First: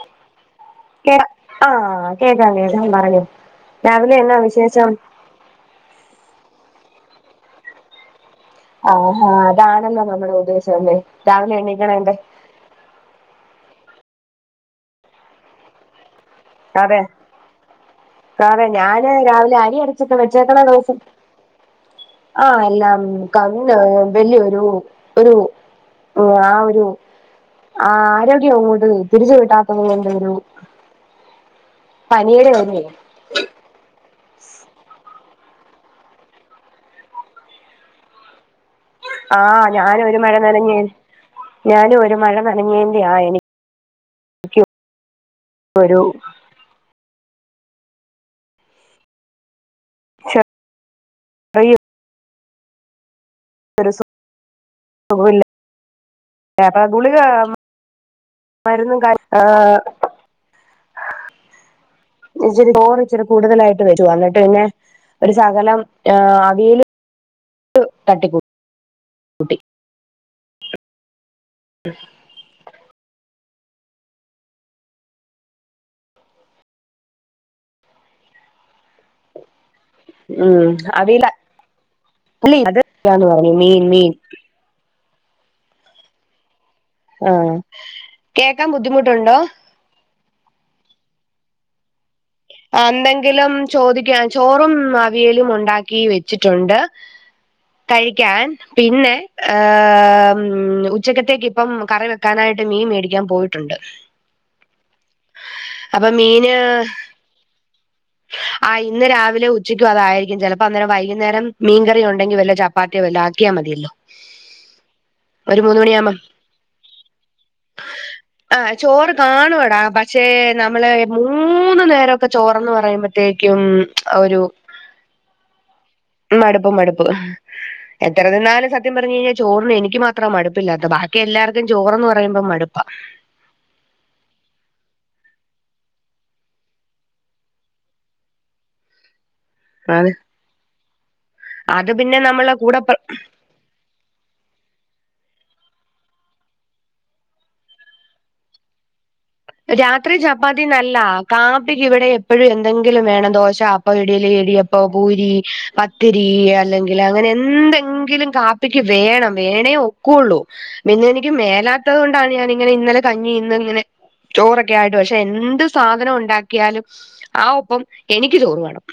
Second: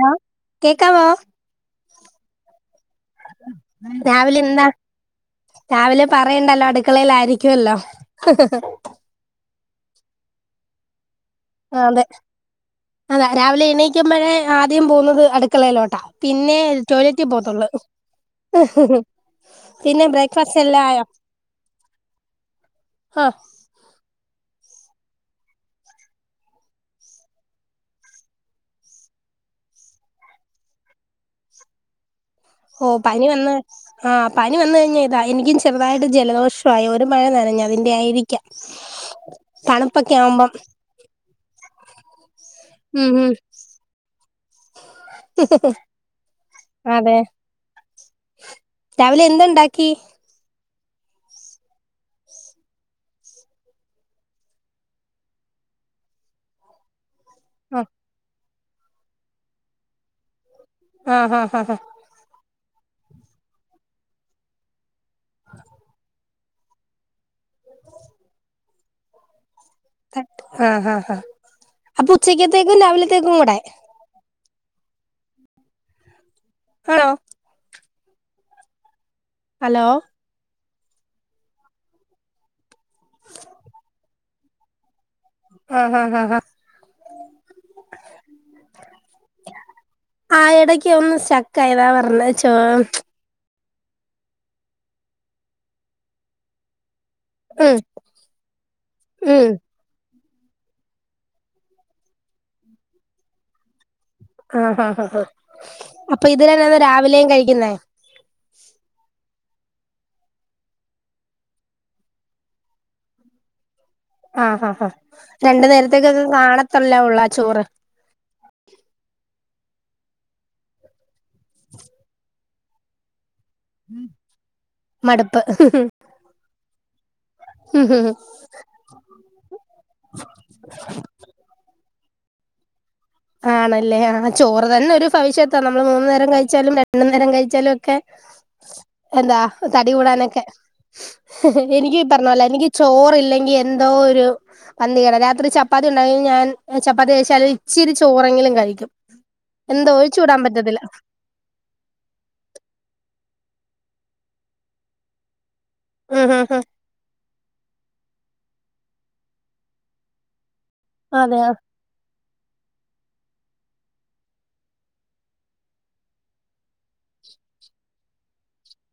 Hello കേക്കാമോ കേ ആഹ് കേക്കാം കേക്കാം പറഞ്ഞോ രാവിലെ എന്നാ വിശേഷം രാവിലെ പറയണ്ടല്ലോ അടുക്കളയില ആയിരിക്കുവല്ലോ ആഹാ അതാണല്ലോ നമ്മുടെ ഉദ്ദേശം തന്നെ രാവിലെ അതെ എണ്ണീക്കണന്റെ അതാ രാവിലെ എണീക്കുമ്പോഴേ ആദ്യം പോകുന്നത് അടുക്കളയിലോട്ടാ പിന്നെ ടോയ്ലറ്റിൽ പോവത്തുള്ളൂ കറ ഞാന് രാവിലെ അരി പിന്നെ അടച്ചിക്കെ വെച്ചേക്കണ ബ്രേക്ക്ഫാസ്റ്റ് എല്ലാം ദിവസം ആയോ ആഹ് എല്ലാം ആഹ് ക പിന്ന വലിയൊരു ഒരു ആ ഒരു ആ ആരോഗ്യംങ്ങട്ട് തിരിച്ചു കിട്ടാത്തത് കൊണ്ട് ഒരു പനിയുടെ ഓരുവെ ഓ പനി വന്ന് ആഹ് പനി വന്ന് കഴിഞ്ഞാൽ ഇതാ എനിക്കും ചെറുതായിട്ട് ജലദോഷമായി ഒരു മഴ നനഞ്ഞ അതിന്റെ ആയിരിക്കാം [unintelligible] ആഹ് ഞാന തണുപ്പൊക്കെ ഒരു മഴ ആവുമ്പം നനഞ്ഞ് ഞാനും ഒരു മഴ നനഞ്ഞേന്റെ ഉം ആ ഹും എനിക്ക് ഹ ഹ ഒരു അതെ രാവിലെ എന്താ ണ്ടാക്കി? [unintelligible] സുഖവില്ല [unintelligible] ഗുളിക [unintelligible] മരുന്നും [unintelligible] ഏഹ് ആഹാ ഹ ഹ ഇച്ചിരി ചോറ് ഇച്ചിരെ കൂടുതലായിട്ട് വരുവാ. എന്നിട്ട് പിന്നെ ഒരു സകലം ഏഹ് അവിയല് തട്ടികൂട്ടി. തട്ട് ആഹ്ഹാ ആഹ്ഹാ. അപ്പൊ ഉച്ചക്കത്തേക്കും രാവിലത്തേക്കും കൂടെ. ആണോ. ഹലോ ഉം അവിയല് അല്ല [unintelligible] പറഞ്ഞു മീൻ മീൻ ആഹ്ഹാ ഹാ. ആഹ്. കേക്കാൻ ബുദ്ധിമുട്ടുണ്ടോ? ആഹ് എടക്ക്യ് ഒന്ന് സ്റ്റക്ക് ആയതാ പർഞ്ഞ ച് എന്തെങ്കിലും ചോദിക്കാ ചോറും അവിയലും ഉണ്ടാക്കി വെച്ചിട്ടുണ്ട്. ഉം കഴിക്ക്യാൻ. പിന്നെ, ഉം ഏഹ് ഏഹ് മ്മ് ഉച്ചക്കത്തേക്ക് ഇപ്പം കറി വെക്കാനായിട്ട് മീൻ മേടിക്കാൻ പോയിട്ടുണ്ട്. ആഹ്ഹാ ഹാ ഹാ. അപ്പൊ ഇത്‌ തന്നെ ഇന്ന് രാവിലെയും കഴിക്കുന്നേ. ആഹ് ഇന്ന് രാവിലെ ഉച്ചക്കും അതായിരിക്കും ചിലപ്പം അന്നേരം വൈകുന്നേരം മീൻ കറി ഉണ്ടെങ്കി വല്ല ചപ്പാത്തിയോ വല്ലോ ആക്കിയാ മതിയല്ലോ. ആഹ്ഹാ ഹാ ഹാ. ഒരു രണ്ടു മൂന്ന് മണിയാകുമ്പോ നേരത്തേക്കൊക്കെ കാണത്തല്ലേ ഒള്ളാ ചോറ്. ആഹ് ചോറ് കാണുവെടാ പക്ഷേ നമ്മള് മൂന്നു നേരൊക്കെ ചോറെന്ന് പറയുമ്പഴ് ത്തേക്കും ഒരു മടുപ്പ് മടുപ്പ് മടുപ്പ്. എത്ര തിന്നാലും സ ത്യം പറഞ്ഞ് കഴിഞ്ഞാ ചോറിന് എനിക്ക് മാത്രാ മടുപ്പില്ലാത്തത്. ബാക്കി എല്ലാർക്കും ചോറെന്ന് പറയുമ്പം മടുപ്പാ. ആണല്ലേ. ആഹ് ചോറ് തന്നെ ഒരു ഭവിഷ്യത്താ നമ്മൾ മൂന്നു നേരം കഴിച്ചാലും രണ്ടു നേരം കഴിച്ചാലും ഒക്കെ. എന്താ തടി ആണ് കൂടാനൊക്കെ. അത് എനിക്ക് ഈ പിന്നെ പറഞ്ഞ പോലെ നമ്മളെ എനിക്ക് കൂടെ പ്ര ചോറില്ലെങ്കി എന്തോ ഒരു പന്തികേടാ. രാത്രി ചപ്പാത്തി ഉണ്ടെങ്കിലും ഞാൻ ഞാൻ ചപ്പാത്തി കഴിച്ചാലും ഇച്ചിരി ചോറെങ്കിലും കഴിക്കും. എന്തോ രാത്രി ഒഴിച്ചു കൂടാൻ ചപ്പാത്തി പറ്റത്തില്ല നല്ലാ. കാപ്പിക്ക് ഇവടെ എപ്പഴും എന്തെങ്കിലും വേണം. ദോശ, അപ്പം, ഇടിലി, ഇടിയപ്പം, പൂരി, പത്തിരി ഉം ഉം അല്ലെ ങ്കില്. അങ്ങനെ എന്തെങ്കിലും കാപ്പിക്ക് വേണം വേണേ ഒക്കുള്ളൂ. പിന്നെ എനിക്ക് അതെയോ മേലാ ത്തത് കൊണ്ടാണ് ഞാനിങ്ങനെ ഇന്നലെ കഞ്ഞി ഇന്ന് ങ്ങനെ ചോറൊക്കെ ആയിട്ടും. പക്ഷെ എന്ത് സാധനം ഉണ്ടാക്കിയാലും ആ ഒപ്പം എനിക്ക് ചോറ് വേണം.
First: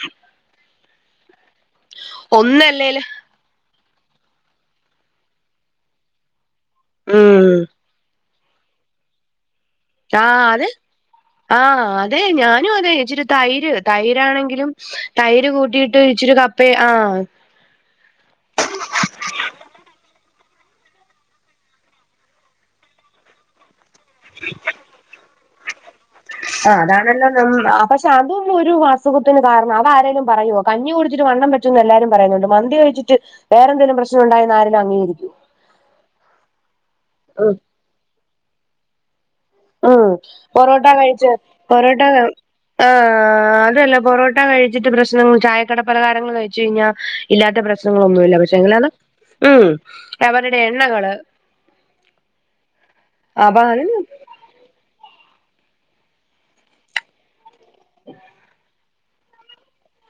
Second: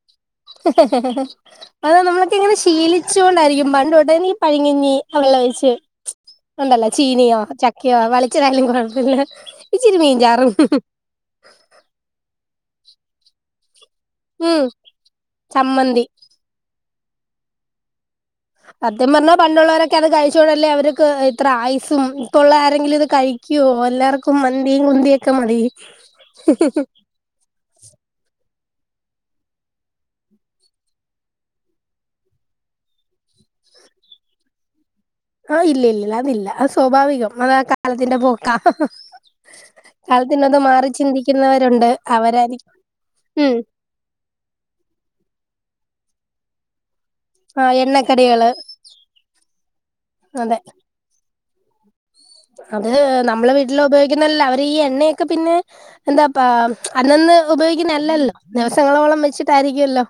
അതെ. നമ്മളൊക്കെ ഇങ്ങനെ ഒന്നല്ലേല് ശീലിച്ചോണ്ടായിരിക്കും പണ്ട് തൊട്ടേ പഴങ്കഞ്ഞി വെള്ളം ഒഴിച് ഉണ്ടല്ലോ ചീനിയോ ഉം ച ക്ക്യ വളിച്ചതായാലും കുഴപ്പല്ല. ആഹ് അത് ആഹ് അതെ ഞാനു അതെ ഇച്ചിരി തൈര് തൈ ഉം രാണെങ്കിലും തൈര് കൂട്ടിയിട്ട് ചമ്മന്തി ഇച്ചിരു കപ്പേ ആഹ് സത്യം പറഞ്ഞാ പണ്ടുള്ളവരൊക്കെ അത് കഴിച്ചോണ്ടല്ലേ അവർക്ക് ഇത്ര ആയുസും ഇപ്പൊ ഉള്ള ആരെങ്കിലും ഇത് കഴി ക്ക്യോ. എല്ലാർക്കും മന്തിയും കുന്തിയൊക്കെ മതി. ആഹ് അതാണല്ലോ നം അ പക്ഷെ അതൊന്നും ഒരു അസുഖത്തിന് കാരണം അതാരേലും പറയുവൊ കഞ്ഞി കുടിച്ചിട്ട് വണ്ണം വെച്ചെന്ന് എല്ലാരും പറയുന്നുണ്ട് മന്തി കഴിച്ചിട്ട് വേറെ എന്തേലും പ്രശ്നം ഉണ്ടായെന്ന് ആരേലും അംഗീകരിക്കുവൊ ആഹ് ഇല്ലില്ലില്ലാ അതില്ല അത് സ്വാഭാവികം അതാ കാലത്തിന്റെ പൊക്കാ ഉം പൊറോട്ട കഴിച്ച് ചിന്തിക്കുന്നവരുണ്ട് പൊറോട്ട അവരായിരിക്കും ഉം ആഹ് അതല്ല പൊറോ ട്ട കഴിച്ചിട്ട് പ്രശ്നം ചായക്കടപലഹാരങ്ങൾ കഴിച്ച്ഴ്ഞ്ഞാ ഇല്ലാത്ത ആ പ്രശ്നങ്ങളൊന്നുഇല്ല എണ്ണക്കടികള് പക്ഷെ എങ്ങലാണ് ഉം അതെ അവരുടെ എണ്ണകള് അത് നമ്മളെ വീട്ടില് അപാനം ഉപയോഗിക്കുന്നല്ല അവരി എണ്ണയൊക്കെ പിന്നെ എന്താപ്പ അന്നാന്ന് ഉപയോഗിക്കുന്ന അല്ലല്ലോ ദിവസങ്ങളോളം വെച്ചിട്ടാരിക്കുല്ലോ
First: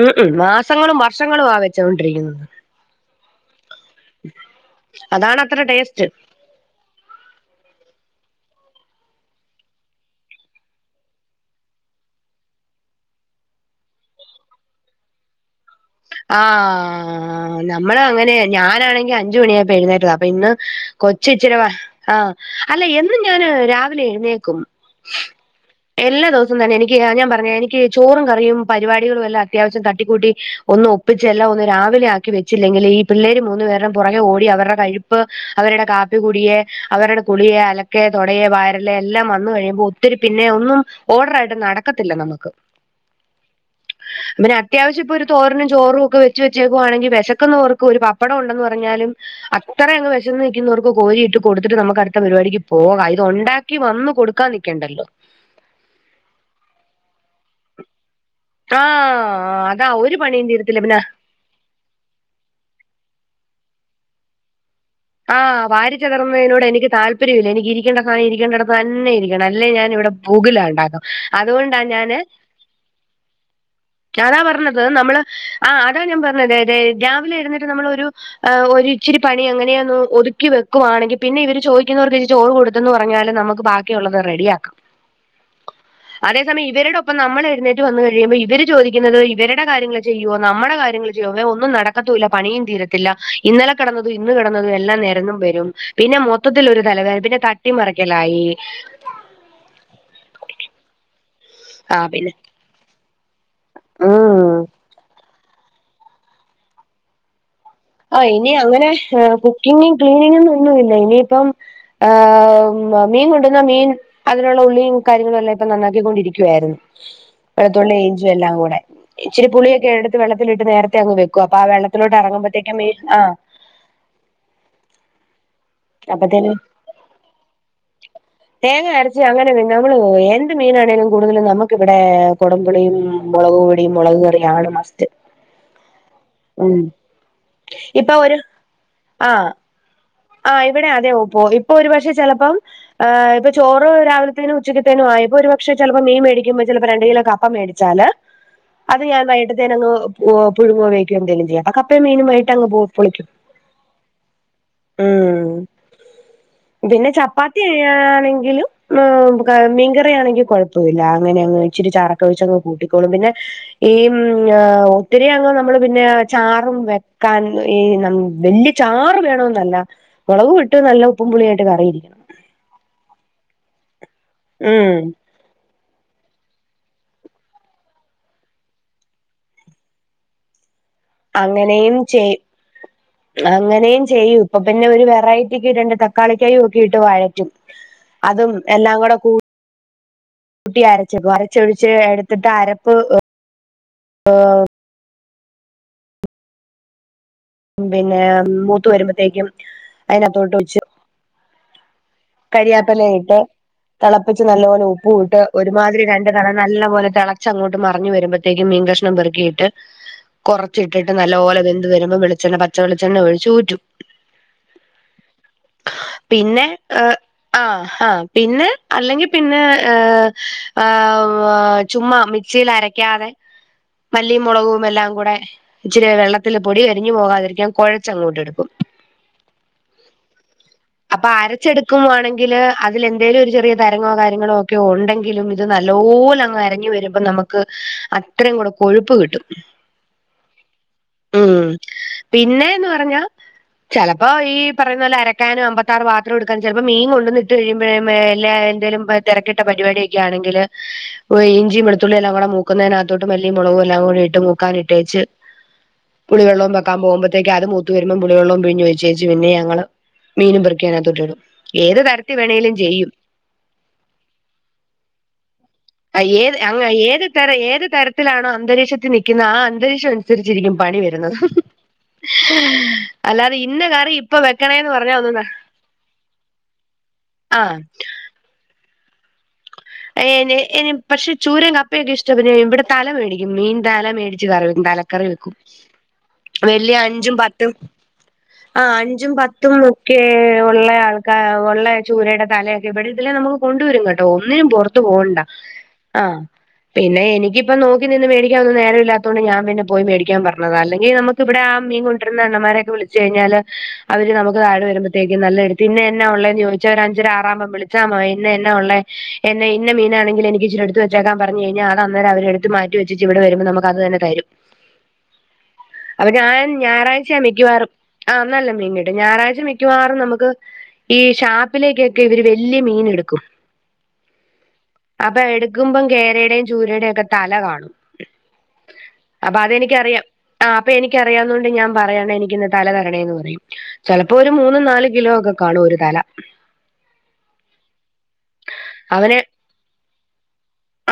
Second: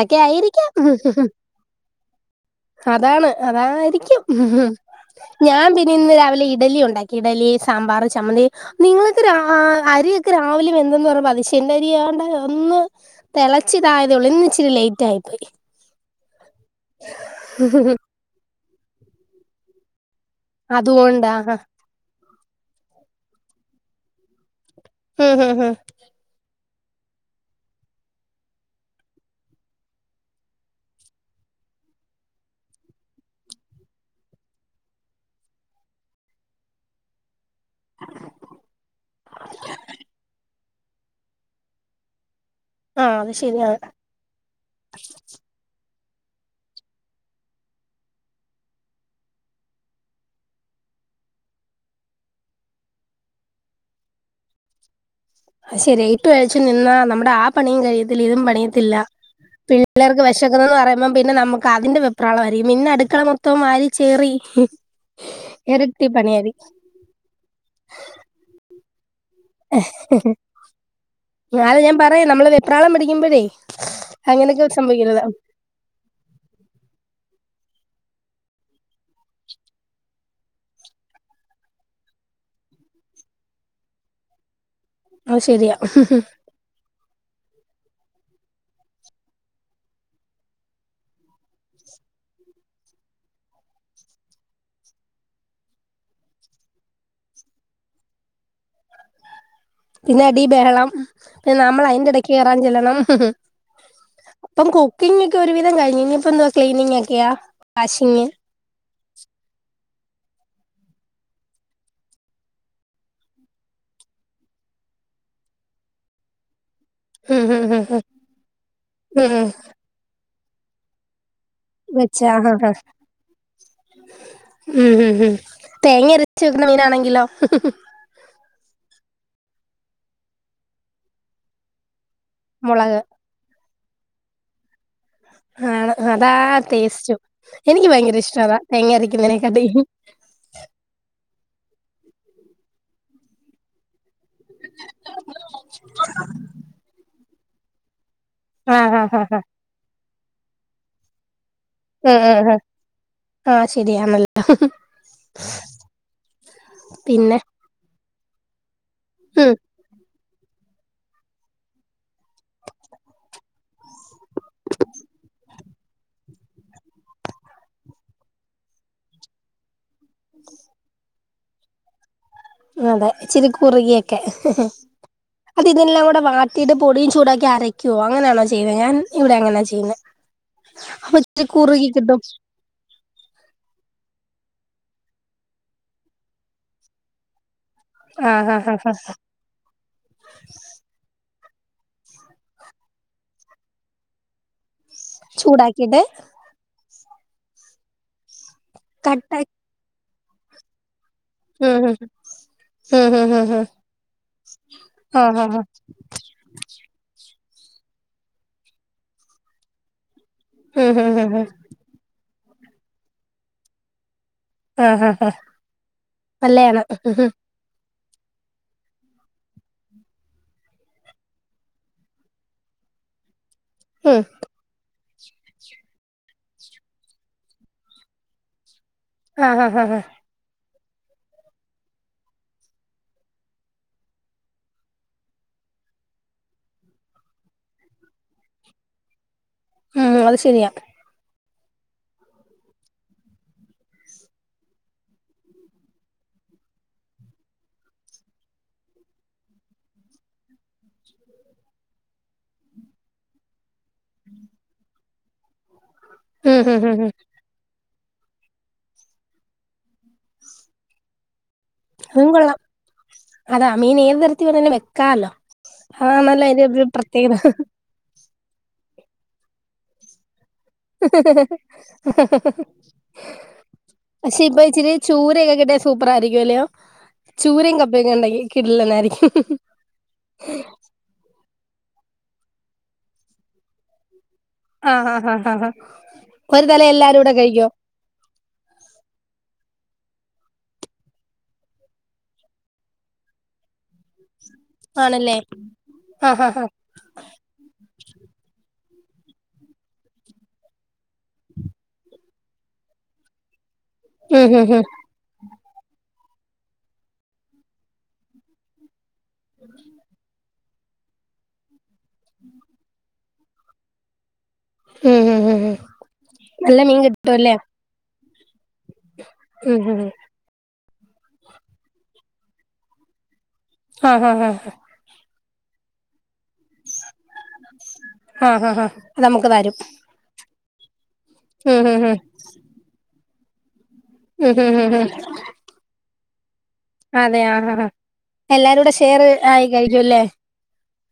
ഉം ഉം മാസങ്ങളും വർഷങ്ങളും ആ വെച്ചോണ്ടിരിക്കുന്നത് അതാണ് അതാരിക്കും അതാണ് അത്ര ഞാൻ പിന്നെ ടേസ്റ്റ് ഇന്ന് രാവിലെ ഇഡലി ഒണ്ടാക്കി ഇഡലി, സാമ്പാർ, ചമ്മന്തി, നിങ്ങളൊക്കെ രാ അരിയൊക്കെ രാവിലെ വെന്തെന്ന് പറമ്പോ അതിശേ എറ്റാഅരി ആണ്ട് ഒന്ന് തെളച്ചി ഇതായതേ ഒള്ളൂ ഇന്ന് ഇച്ചിരി ലേറ്റ് ആയി പോയി ആഹ് നമ്മള അങ്ങനെയ ഞാനാണെങ്കി അഞ്ചുമണി അയപ്പ എഴ്ന്നേറ്റാത അപ്പ ഇന്ന് കൊച്ച് അതുകൊണ്ടാ ഇച്ചിരവ ആഹ് അല്ല എന്നും ഞാന് രാവിലെ എഴുന്നേക്കും ഹു ഹു ഹും എല്ലാ ദിവസം തന്നെ എനിക്ക് ആഹ് ഞാൻ പറഞ്ഞെ എനിക്ക് ചോറും കറിയും പരിപാടികളും എല്ലാം അത്യാവശ്യം തട്ടിക്കൂട്ടി ഒന്ന് ഒപ്പിച്ച് എല്ലാം ഒന്ന് രാവിലെ ആക്കി വെച്ചില്ലെങ്കിൽ ഈ പിള്ളേര് മൂന്ന് പേർടെ പുറകെ ഓടി അവർടെ കഴി പ്പ് അവരുടെ കാപ്പി കുടിയെ അവരുടെ കുളിയെ, അലക്കെ, തൊടയെ, വാരലെ, എല്ലാം വന്ന് കഴിമ്പോ ഒത്തിരി പിന്നെ ഒന്നും ഓഡർയിട്ട് നടക്കത്തില്ല നമുക്ക് ആഹ് അത് ശരിയാണ് പിന്നെ അത്യാവശ്യഇപ്പോ ഒരു ചോറിനും ചോറും ഒക്കെ വെച്ച് വെച്ചേക്കുവാണെങ്കി വിശക്കുന്നവർക്ക് ഒരു പപ്പടം ഉണ്ടെന്ന് പറഞ്ഞാലും അത്ര അങ്ങ് വിശന്ന് നിക്കുന്നവർക്ക് കോരി ഇട്ട് കൊടുത്തിട്ട് നമുക്ക് അടുത്ത പരിപാടിക്ക് പോകാം ഇത്ഓണ്ടാ ക്കി വന്ന് കൊടുക്കാൻ നിക്കണ്ടല്ലോ അത് ശരി ഇട്ട്കഴിച്ച് നിന്നാ നമ്മുടെ ആ പണിയും കഴിയത്തില്ല ഇതും പ ണിയത്തില്ല ആഹ് അതാ ഒരു പിള്ളേർക്ക് പണിയും വിശക്കുന്നെന്ന് തീരത്തില്ല പറമ്പം പിന്നെ നമു ക്കാതിന്റെ വെപ്രാളം അരിക്കും പിന്നെ അടുക്കള മൊത്തം വാരി ചേറി ആഹ് ഇരട്ടി വാരിചെതാർന്നയിനോട് പണിയായിരിക്കും എനിക്ക് താല്പര്യം ഇല്ല എനിക്ക് ഇരിക്കേണ്ട സാനം ഇരിക്കേണ്ടിടത്ത് തന്നെ ഇരി ക്കണം അല്ലെ ഞാന് ഇവിടെ പൂകിലാ ഉണ്ടകും അത് അതുകൊണ്ടാണ് ഞാൻ ഞാന് പറയാ നമ്മള് വെപ്രാളം പിടിക്കുമ്പഴേ അതാ അങ്ങനെയൊക്കെ പറഞ്ഞത് നമ്മള് സംഭവിക്കരുത് ആഹ് അതാ ഞാൻ പറഞ്ഞത് തെ രാവിലെ എഴുന്നേറ്റ് നമ്മൾ ഒരു ആഹ് ഒരു ഇച്ചിരി പണി എങ്ങനെയ ഒന്ന് ഒതുക്കി വെക്കുവാണെങ്കി പിന്നെ ഇവര് ചോയിക്കുന്നോർക്ക് ഇച്ചിരി ചോറ് കൊടു ത്തെന്ന് പറഞ്ഞാലും നമുക്ക് ബാക്കിയുള്ളത് റെഡിയാക്കാം അത് ശരിയാ സമയം ഇവര്ടൊപ്പം നമ്മൾ എഴുന്നേറ്റ് വന്നു കഴിമ്പോ ഇവര് ചോദിക്കുന്നത് ഇവര്ടെ കാര്യങ്ങൾ ചെയ്യുവോ നമ്മുടെ കാര്യങ്ങൾ ചെയ്യോവേ ഒന്നും നടക്കത്തൂല്ല പണിയും തീരത്തില്ല ഇന്നലെ കിടന്നതും ഇന്ന് കിടന്നതും എല്ലാം നേരന്നും വരും പിന്നെ മൊത്തത്തിൽ ഒരു തലവേ പിന്നെ ത ട്ടിമറിക്കലായി പിന്നെ അടി ബേഹളം ഉം പിന്നെ നമ്മൾ ആ അയിന്റെ പിന്നെ ഇടക്ക് കെറാൻ ചെല്ലണം ഉം അപ്പം കുക്കിങ്ങക്കെ ഒരു വിതം കഴിഞ് ഇനിപ്പൊ എന്ത്‌വ ക്ലീനിങ് ഒക്കെയ ആ വാഷിംഗ് ഇനി അങ്ങനെ ഏഹ് കുക്കിങ്ങ് ക്ലീനിങ്ങന്ന് ഒന്നുമില്ല ഇനിയിപ്പം ആഹ് വ് മാ മീൻ കൊണ്ടുന്ന മീൻ അതിനുള്ള ഉള്ളീം കാര്യങ്ങളും എല്ലാം ഇപ്പ നന്നാക്കിക്കൊണ്ടിരിക്കുവരുന്നു ഉം ഉം ഉം വെള്ത്തുള്ളി ഉം ഇഞ്ചി എല്ലാം കൂടെ ഉം ഉം ഇച്ചിരി പുളിയൊക്കെ എടുത്ത് വെള്ളത്തിലിട്ട് നേരത്തെ അങ്ങ് വെ അപ്പൊ ആ വള്ളത്തിലോട്ട് വെച്ചാ ആ ആ എറങ്ങുമ്പത്തേക്കും വീഴും ആഹ് ഉം ഉം ഉം തേങ്ങ അരച്ച് അപ്പത്തേന് വെക്കുന്ന മീനാണെങ്കിലോ? തേങ്ങ അരച്ച് അങ്ങനെ തിന്നോ നമ്മള് എന്ത് മീനാണേലും കൂടുതലും നമുക്ക് വിടെ കൊടമ്പുളിയും മുളക് മുളക് കൂടി മുളക് കറിയാണ് മസ്റ്റ് ആണ് അതാ ഉം ടേസ്റ്റും എനിക്ക് ഇപ്പൊ ഭയങ്കര ഒരു ഇഷ്ടം അതാ തേങ്ങ ആഹ് അരക്കുന്നതിനേക്കാട്ടി ആഹ് ഇവിടെ അതെ പ്പോവു ഇപ്പൊ ഒരു പക്ഷെ ചെലപ്പം ഏഹ് ഇപ്പൊ ചോറ് രാവിലെ ത്തേനും ഉച്ചക്കത്തേനും ആയപ്പോ ഒരു പക്ഷെ ചെലപ്പോ മീ മേടിക്കുമ്പോ ചെലപ്പോ രണ്ട് കിലോ കപ്പ മേടിച്ചാല് ആഹ് അത് ആഹ് ഞാൻ ആഹ് ആഹ് വൈകിട്ടത്തേനങ്ങ് പുഴുങ്ങോ, വോഗിക്കോ എന്തേലും ചെയ്യാം കപ്പയും ഉം മീനുമായിട്ട് ഉം അങ് പോവും പൊളിക്കും ആഹ് ശരിയാന്നല്ലോ ഉം പിന്നെ ചപ്പാത്തി ആണെങ്കിലും ഉം മീൻകറിയാണെങ്കി കൊഴപ്പവില്ല അങ്ങനെ അങ്ങ് ഇച്ചിരി ചാറൊക്കെ വെച്ചങ്ങ് കൂട്ടിക്കോളും പിന്നെ ഈ മ്മ് ങ്ങാ ഒത്തിരിയങ്ങ് നമ്മള് പിന്നെ ചാറും വെക്കാൻ ഈ വല്യ ചാറ് വേണോന്നല്ല മൊളകും ഇട്ട് നല്ല ഉപ്പും പുളിയായിട്ട് കറിയിരിക്കണം അതെ ഇച്ചിരി കുറുകിയൊക്കെ ഉം അത് ഇതിനെല്ലാം കൂടെ വാട്ടിട്ട് പൊടിയും ചൂടാക്കി അരക്കുവോ? അങ്ങനെയണോ ചെയ്തത് ഞാൻ ഇവിടെ അങ്ങനെയാ ചെയ്യുന്നത് അപ്പ ഇച്ചിരി കുറുകികിട്ടും അങ്ങനേയും ചെയ്യും ഇപ്പൊ പിന്നെ ഒരു വെറൈറ്റിക്ക് രണ്ട് തക്കാളിക്കായും ഒക്കെ ഇട്ട് വഴറ്റും ആഹ് അതും ആഹ് ആഹ് ആഹ് എല്ലാം കൂടെ കൂട്ടി ട്ടി അരച്ച് വെക്കും അരച്ചൊഴിച്ച് എടുത്തിട്ട് അരപ്പ് ഏമ്മ് ചൂടാക്കിയിട്ട് പിന്നെ മൂത്ത് കട്ട വരുമ്പത്തേക്കും അതിനകത്തോട്ട് ഒഴിച്ച് ഉംഹ് ഉം കരിയാപ്പെല ഉം ഉം ഇട്ട് ഉം ഉം തെളപ്പിച്ച് നല്ല പോലെ ഉപ്പും ഇട്ട് ആഹ് ആഹ് ഒരുമാതിരി രണ്ട് തെള പോലെ തെളച്ചങ്ങോട്ട് മറിഞ് വരുമ്പത്തേക്കും മീൻ കഷ്ണം പെറുക്കിയിട്ട് ഉം ഉം കൊറച്ചിട്ടിട്ട് നല്ല ഉം ഉം പോലെ വെന്ത് വരുമ്പോ വെളിച്ചണ പച്ച വെളിച്ചെണ്ണ ഒഴിച്ച് ഊറ്റും ആഹ് ആഹ പിന്നെ നല്ലയാണ് ഉം ആഹ് ആഹ് പിന്നെ അല്ലെങ്കി പിന്നെ് ആ ചുമ്മാ മിക്സിയിൽ അരക്കാതെ ഉം മല്ലിയും മൊളകും എല്ലാം കൂടെ ഇച്ചിരി വെള്ളത്തില് പൊടി കരിഞ്ഞു പോകാതിരിക്കാൻ കൊഴച്ചങ്ങോട്ട് എടുക്കും ആഹ് ആഹാ ഹാ ഹാ അപ്പൊ അര അരച്ചെടുക്കുവാണെങ്കി അതിലെന്തേലും ഒരു ചെറിയ തരങ്ങോ കാര്യങ്ങളോ ഒക്കെ ഒണ്ടെങ്കിലും ഇത് നല്ലോലങ് അരഞ്ഞ് വരും മ്പം നമുക്ക് അത്രയും കൂടെ കൊഴുപ്പ് കിട്ടും ഉം അത് ശരിയാ ഉം പിന്നേന്ന് പറഞ്ഞാ ചെലപ്പോ ഈ പറയുന്ന പോലെ അരക്കാനും അമ്പത്താറ് വാ പാത്രം എടുക്കാൻ ചെലപ്പോ മീൻ കൊണ്ടുവന്ന് ഇട്ട് കഴിയുമ്പോ എല്ലാ എന്തേലും തെരക്കിട്ട പരിപാടിയൊക്കെ ആണെങ്കില് ഇഞ്ചിയും വെളത്തുള്ളി എല്ലാം കൂടെ മൂക്കുന്നേനാത്തോട്ട് മല്ലിയും മുളകും എല്ലാം കൂടി ഇട്ട് മൂക്കാനിട്ടേച്ച് പുളിവെള്ളം ഉം ഉം വെക്കാ ഉം ഉം പോകുമ്പഴത്തേക്ക് അത് മൂത്ത് വരുമ്പോ പുളിവെള്ളവും പിഴിഞ് ഒഴിച്ചേച്ച് പിന്നെ ഞങ്ങള് മീനും പെറിക്കി അതിനാത്തേക്കിട്ടും ട്ടിടും ഏത് അതും തരത്തി കൊള്ളാം വേണേലും ചെയ്യും അതാ മീൻ ഏത് തരത്തി വേണേലും വെക്കാലോ? ആഹ് ഏത് അങ്ങനെ ഏത് തര ഏത് തരത്തിലാണോ അന്തരീക്ഷത്തി നിക്കുന്നെ ആ അന്തരീക്ഷം അനുസരിച്ചിരിക്കും പണി വരുന്നത് പ്രത്യേകത അല്ലാതെ ഇന്ന കറി ഇപ്പൊ പക്ഷെ ഇച്ചിരി വെക്കണേന്ന് പറഞ്ഞ ഒന്നും ന ചൂരയൊക്കെ കിട്ടിയ സൂപ്പർ ആയിരിക്കും അല്ലെയോ. ആ ചൂരയും കപ്പയൊക്കെണ്ടെങ്കി കിടിലനായിരിക്കും. പക്ഷെ ചൂരെ കപ്പയൊക്കെ ഇഷ്ടത്തിന് ഇവിടെ തല മേടിക്കും മീൻ തല മേടിക്കും. ച്ച് കറിവെക്കും. ആഹ് തലക്കറി ആഹ് ആഹ് വെക്കും ആഹ് ഒരു തല വലിയ എല്ലാരും കൂടെ അഞ്ചും കഴിക്കോ പത്തും. ആ അഞ്ചും പത്തും ഒക്കെ ഒള്ള ആൾക്കാർ ഒള്ള ചൂരയുടെ തലയൊക്കെ ഇവിടെ ഇതിലെ നമുക്ക്. കൊണ്ടുവരും കേട്ടോ ഒന്നിനും പുറത്തു ആണല്ലേ പോവണ്ട ആഹ്. പിന്നെ എനിക്ക്പ്പ നോക്കി നിന്ന് മേടിക്കാ ഒന്നും നേരഇല്ലാത്തോണ്ട് ഞാൻ പിന്നെ പോയി മേടിക്കാൻ പറഞ്ഞതാ അല്ലങ്കി നമുക്ക്. ഇവിടെ ആ മീൻ കൊണ്ടരുന്ന അണ്ണമ്മാരെക്കെ വിളിച്ചു കഴിഞ്ഞാല് അവര് ഉം നമുക്ക് ഉം താഴെ വരുമ്പും. ത്തേക്ക് നല്ല എടുത്തരും. പിന്നെ എന്നാഒള്ളേ ചോദിച്ച് അഞ്ചര ആറാകുമ്പം വിളിച്ചാ മതി ഇന്ന എന്നാ ഒള്ളേ. എന്നെ ഇന്ന മീനാണെങ്കില് എനിക്ക് ച്ചിരിടുത്തു വെച്ചേക്കാൻ പറഞ്ഞ് കഴിഞ്ഞാ അത് അന്നേരം അവരെടുത്ത് മാറ്റിവെ തിരിച്ച് ഇവിടെ വരുമ്പോ നമുക്ക് അത് തന്നെ തരും. ഉം ഉം ഉം ഉം ഉം അപ്പൊ ഞാൻ നല്ല മീൻ ഞായറാഴ്ച കിട്ടുവല്ലേ മിക്കവാറും. ആഹ് നല്ല മീൻകിട്ടും. ഞായറാഴ്ച ഉം ഉം ഉം മിക്കുവാറും നമുക്ക്. ഈ ഷാപ്പിലേക്കൊക്കെ ഇവര് വലിയ മീൻ എടുക്കും. ആഹ്, ഹാ, ഹാ. അപ്പൊ എടുക്കുമ്പോം കേരയുടെയും ചൂരയുടെക്കെ. തല കാണും ആഹ് ആഹ് ആഹ് അത് നമുക്ക് അപ്പ തരും അതെനിക്കറിയാം. ആ അപ്പൊ എനിക്കറിയാവുന്നോണ്ട് ഉം ഞാൻ ഉം ഉം പറയാണ് എനിക്ക്ന്ന് തലതരണേന്ന് പറയും. ചെലപ്പോ ഒരു ഉം മൂന്ന് ഉം ഉം ഉം നാല് കിലോക്കെ കാണും ഒരു തല. അതെ ആഹ് ഹ, ഹ എല്ലാരുടെ ഷെയർ ആയി കഴിക്കുംല്ലേ.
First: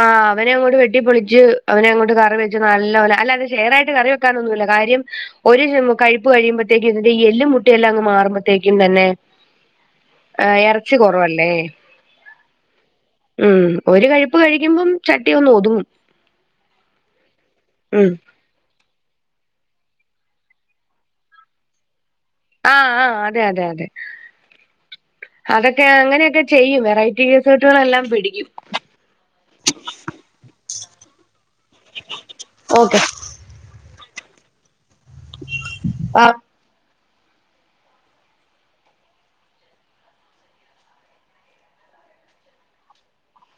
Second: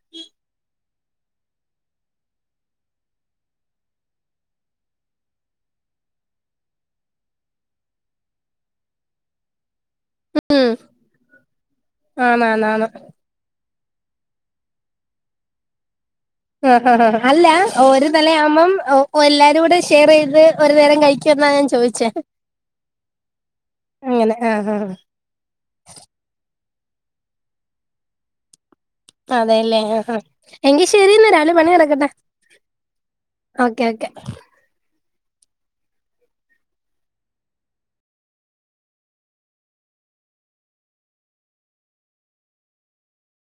ആഹ് അവനെ അങ്ങോട്ട് വെട്ടിപ്പൊളിച്ച് അവനെ അങ്ങോട്ട് കറി വെച്ച് നല്ല പോലെ അല്ല അത് ഷെയറായിട്ട് കറി വെക്കാനൊന്നുല്ല കാര്യം. ഒരു കഴിപ്പ് കഴിയ്മ്പഴ്ത്തേക്കും ഇതിന്റെ ഈ എല്ലും മുട്ടെയും എല്ലാം അങ്ങ് മാറുമ്പഴത്തേക്കും തന്നെ. ഏഹ് എറച്ചി കുറവല്ലേ. ആന്ന് ആന്ന് ആന്ന് ഉം ഒരു കഴിപ്പ് കഴിക്കുമ്പം ചട്ടിയൊന്ന് ഒതുങ്ങും. അല്ല ഒരു ഉം തലയാവുമ്പം. ഓഹ് എല്ലാരുടെ ഷെയറേയ്ത് ഒരു നേരം കഴിക്കോന്നാ ഞാൻ ചോദിച്ചേ. ആഹ്, ആഹ് അതെ, അതെ, അതെ. അങ്ങനെ ആഹ് ആഹ് അതൊക്കെ അങ്ങനെയൊക്കെ ചെയ്യും വെറൈറ്റി റിസേർട്ടുകളെല്ലാം പിടിക്കും. അതെയല്ലേ ആഹ് എങ്കി ശരിയന്ന രാവിലെ പണി നടക്കട്ടെ. Okay okay, okay. ആഹ്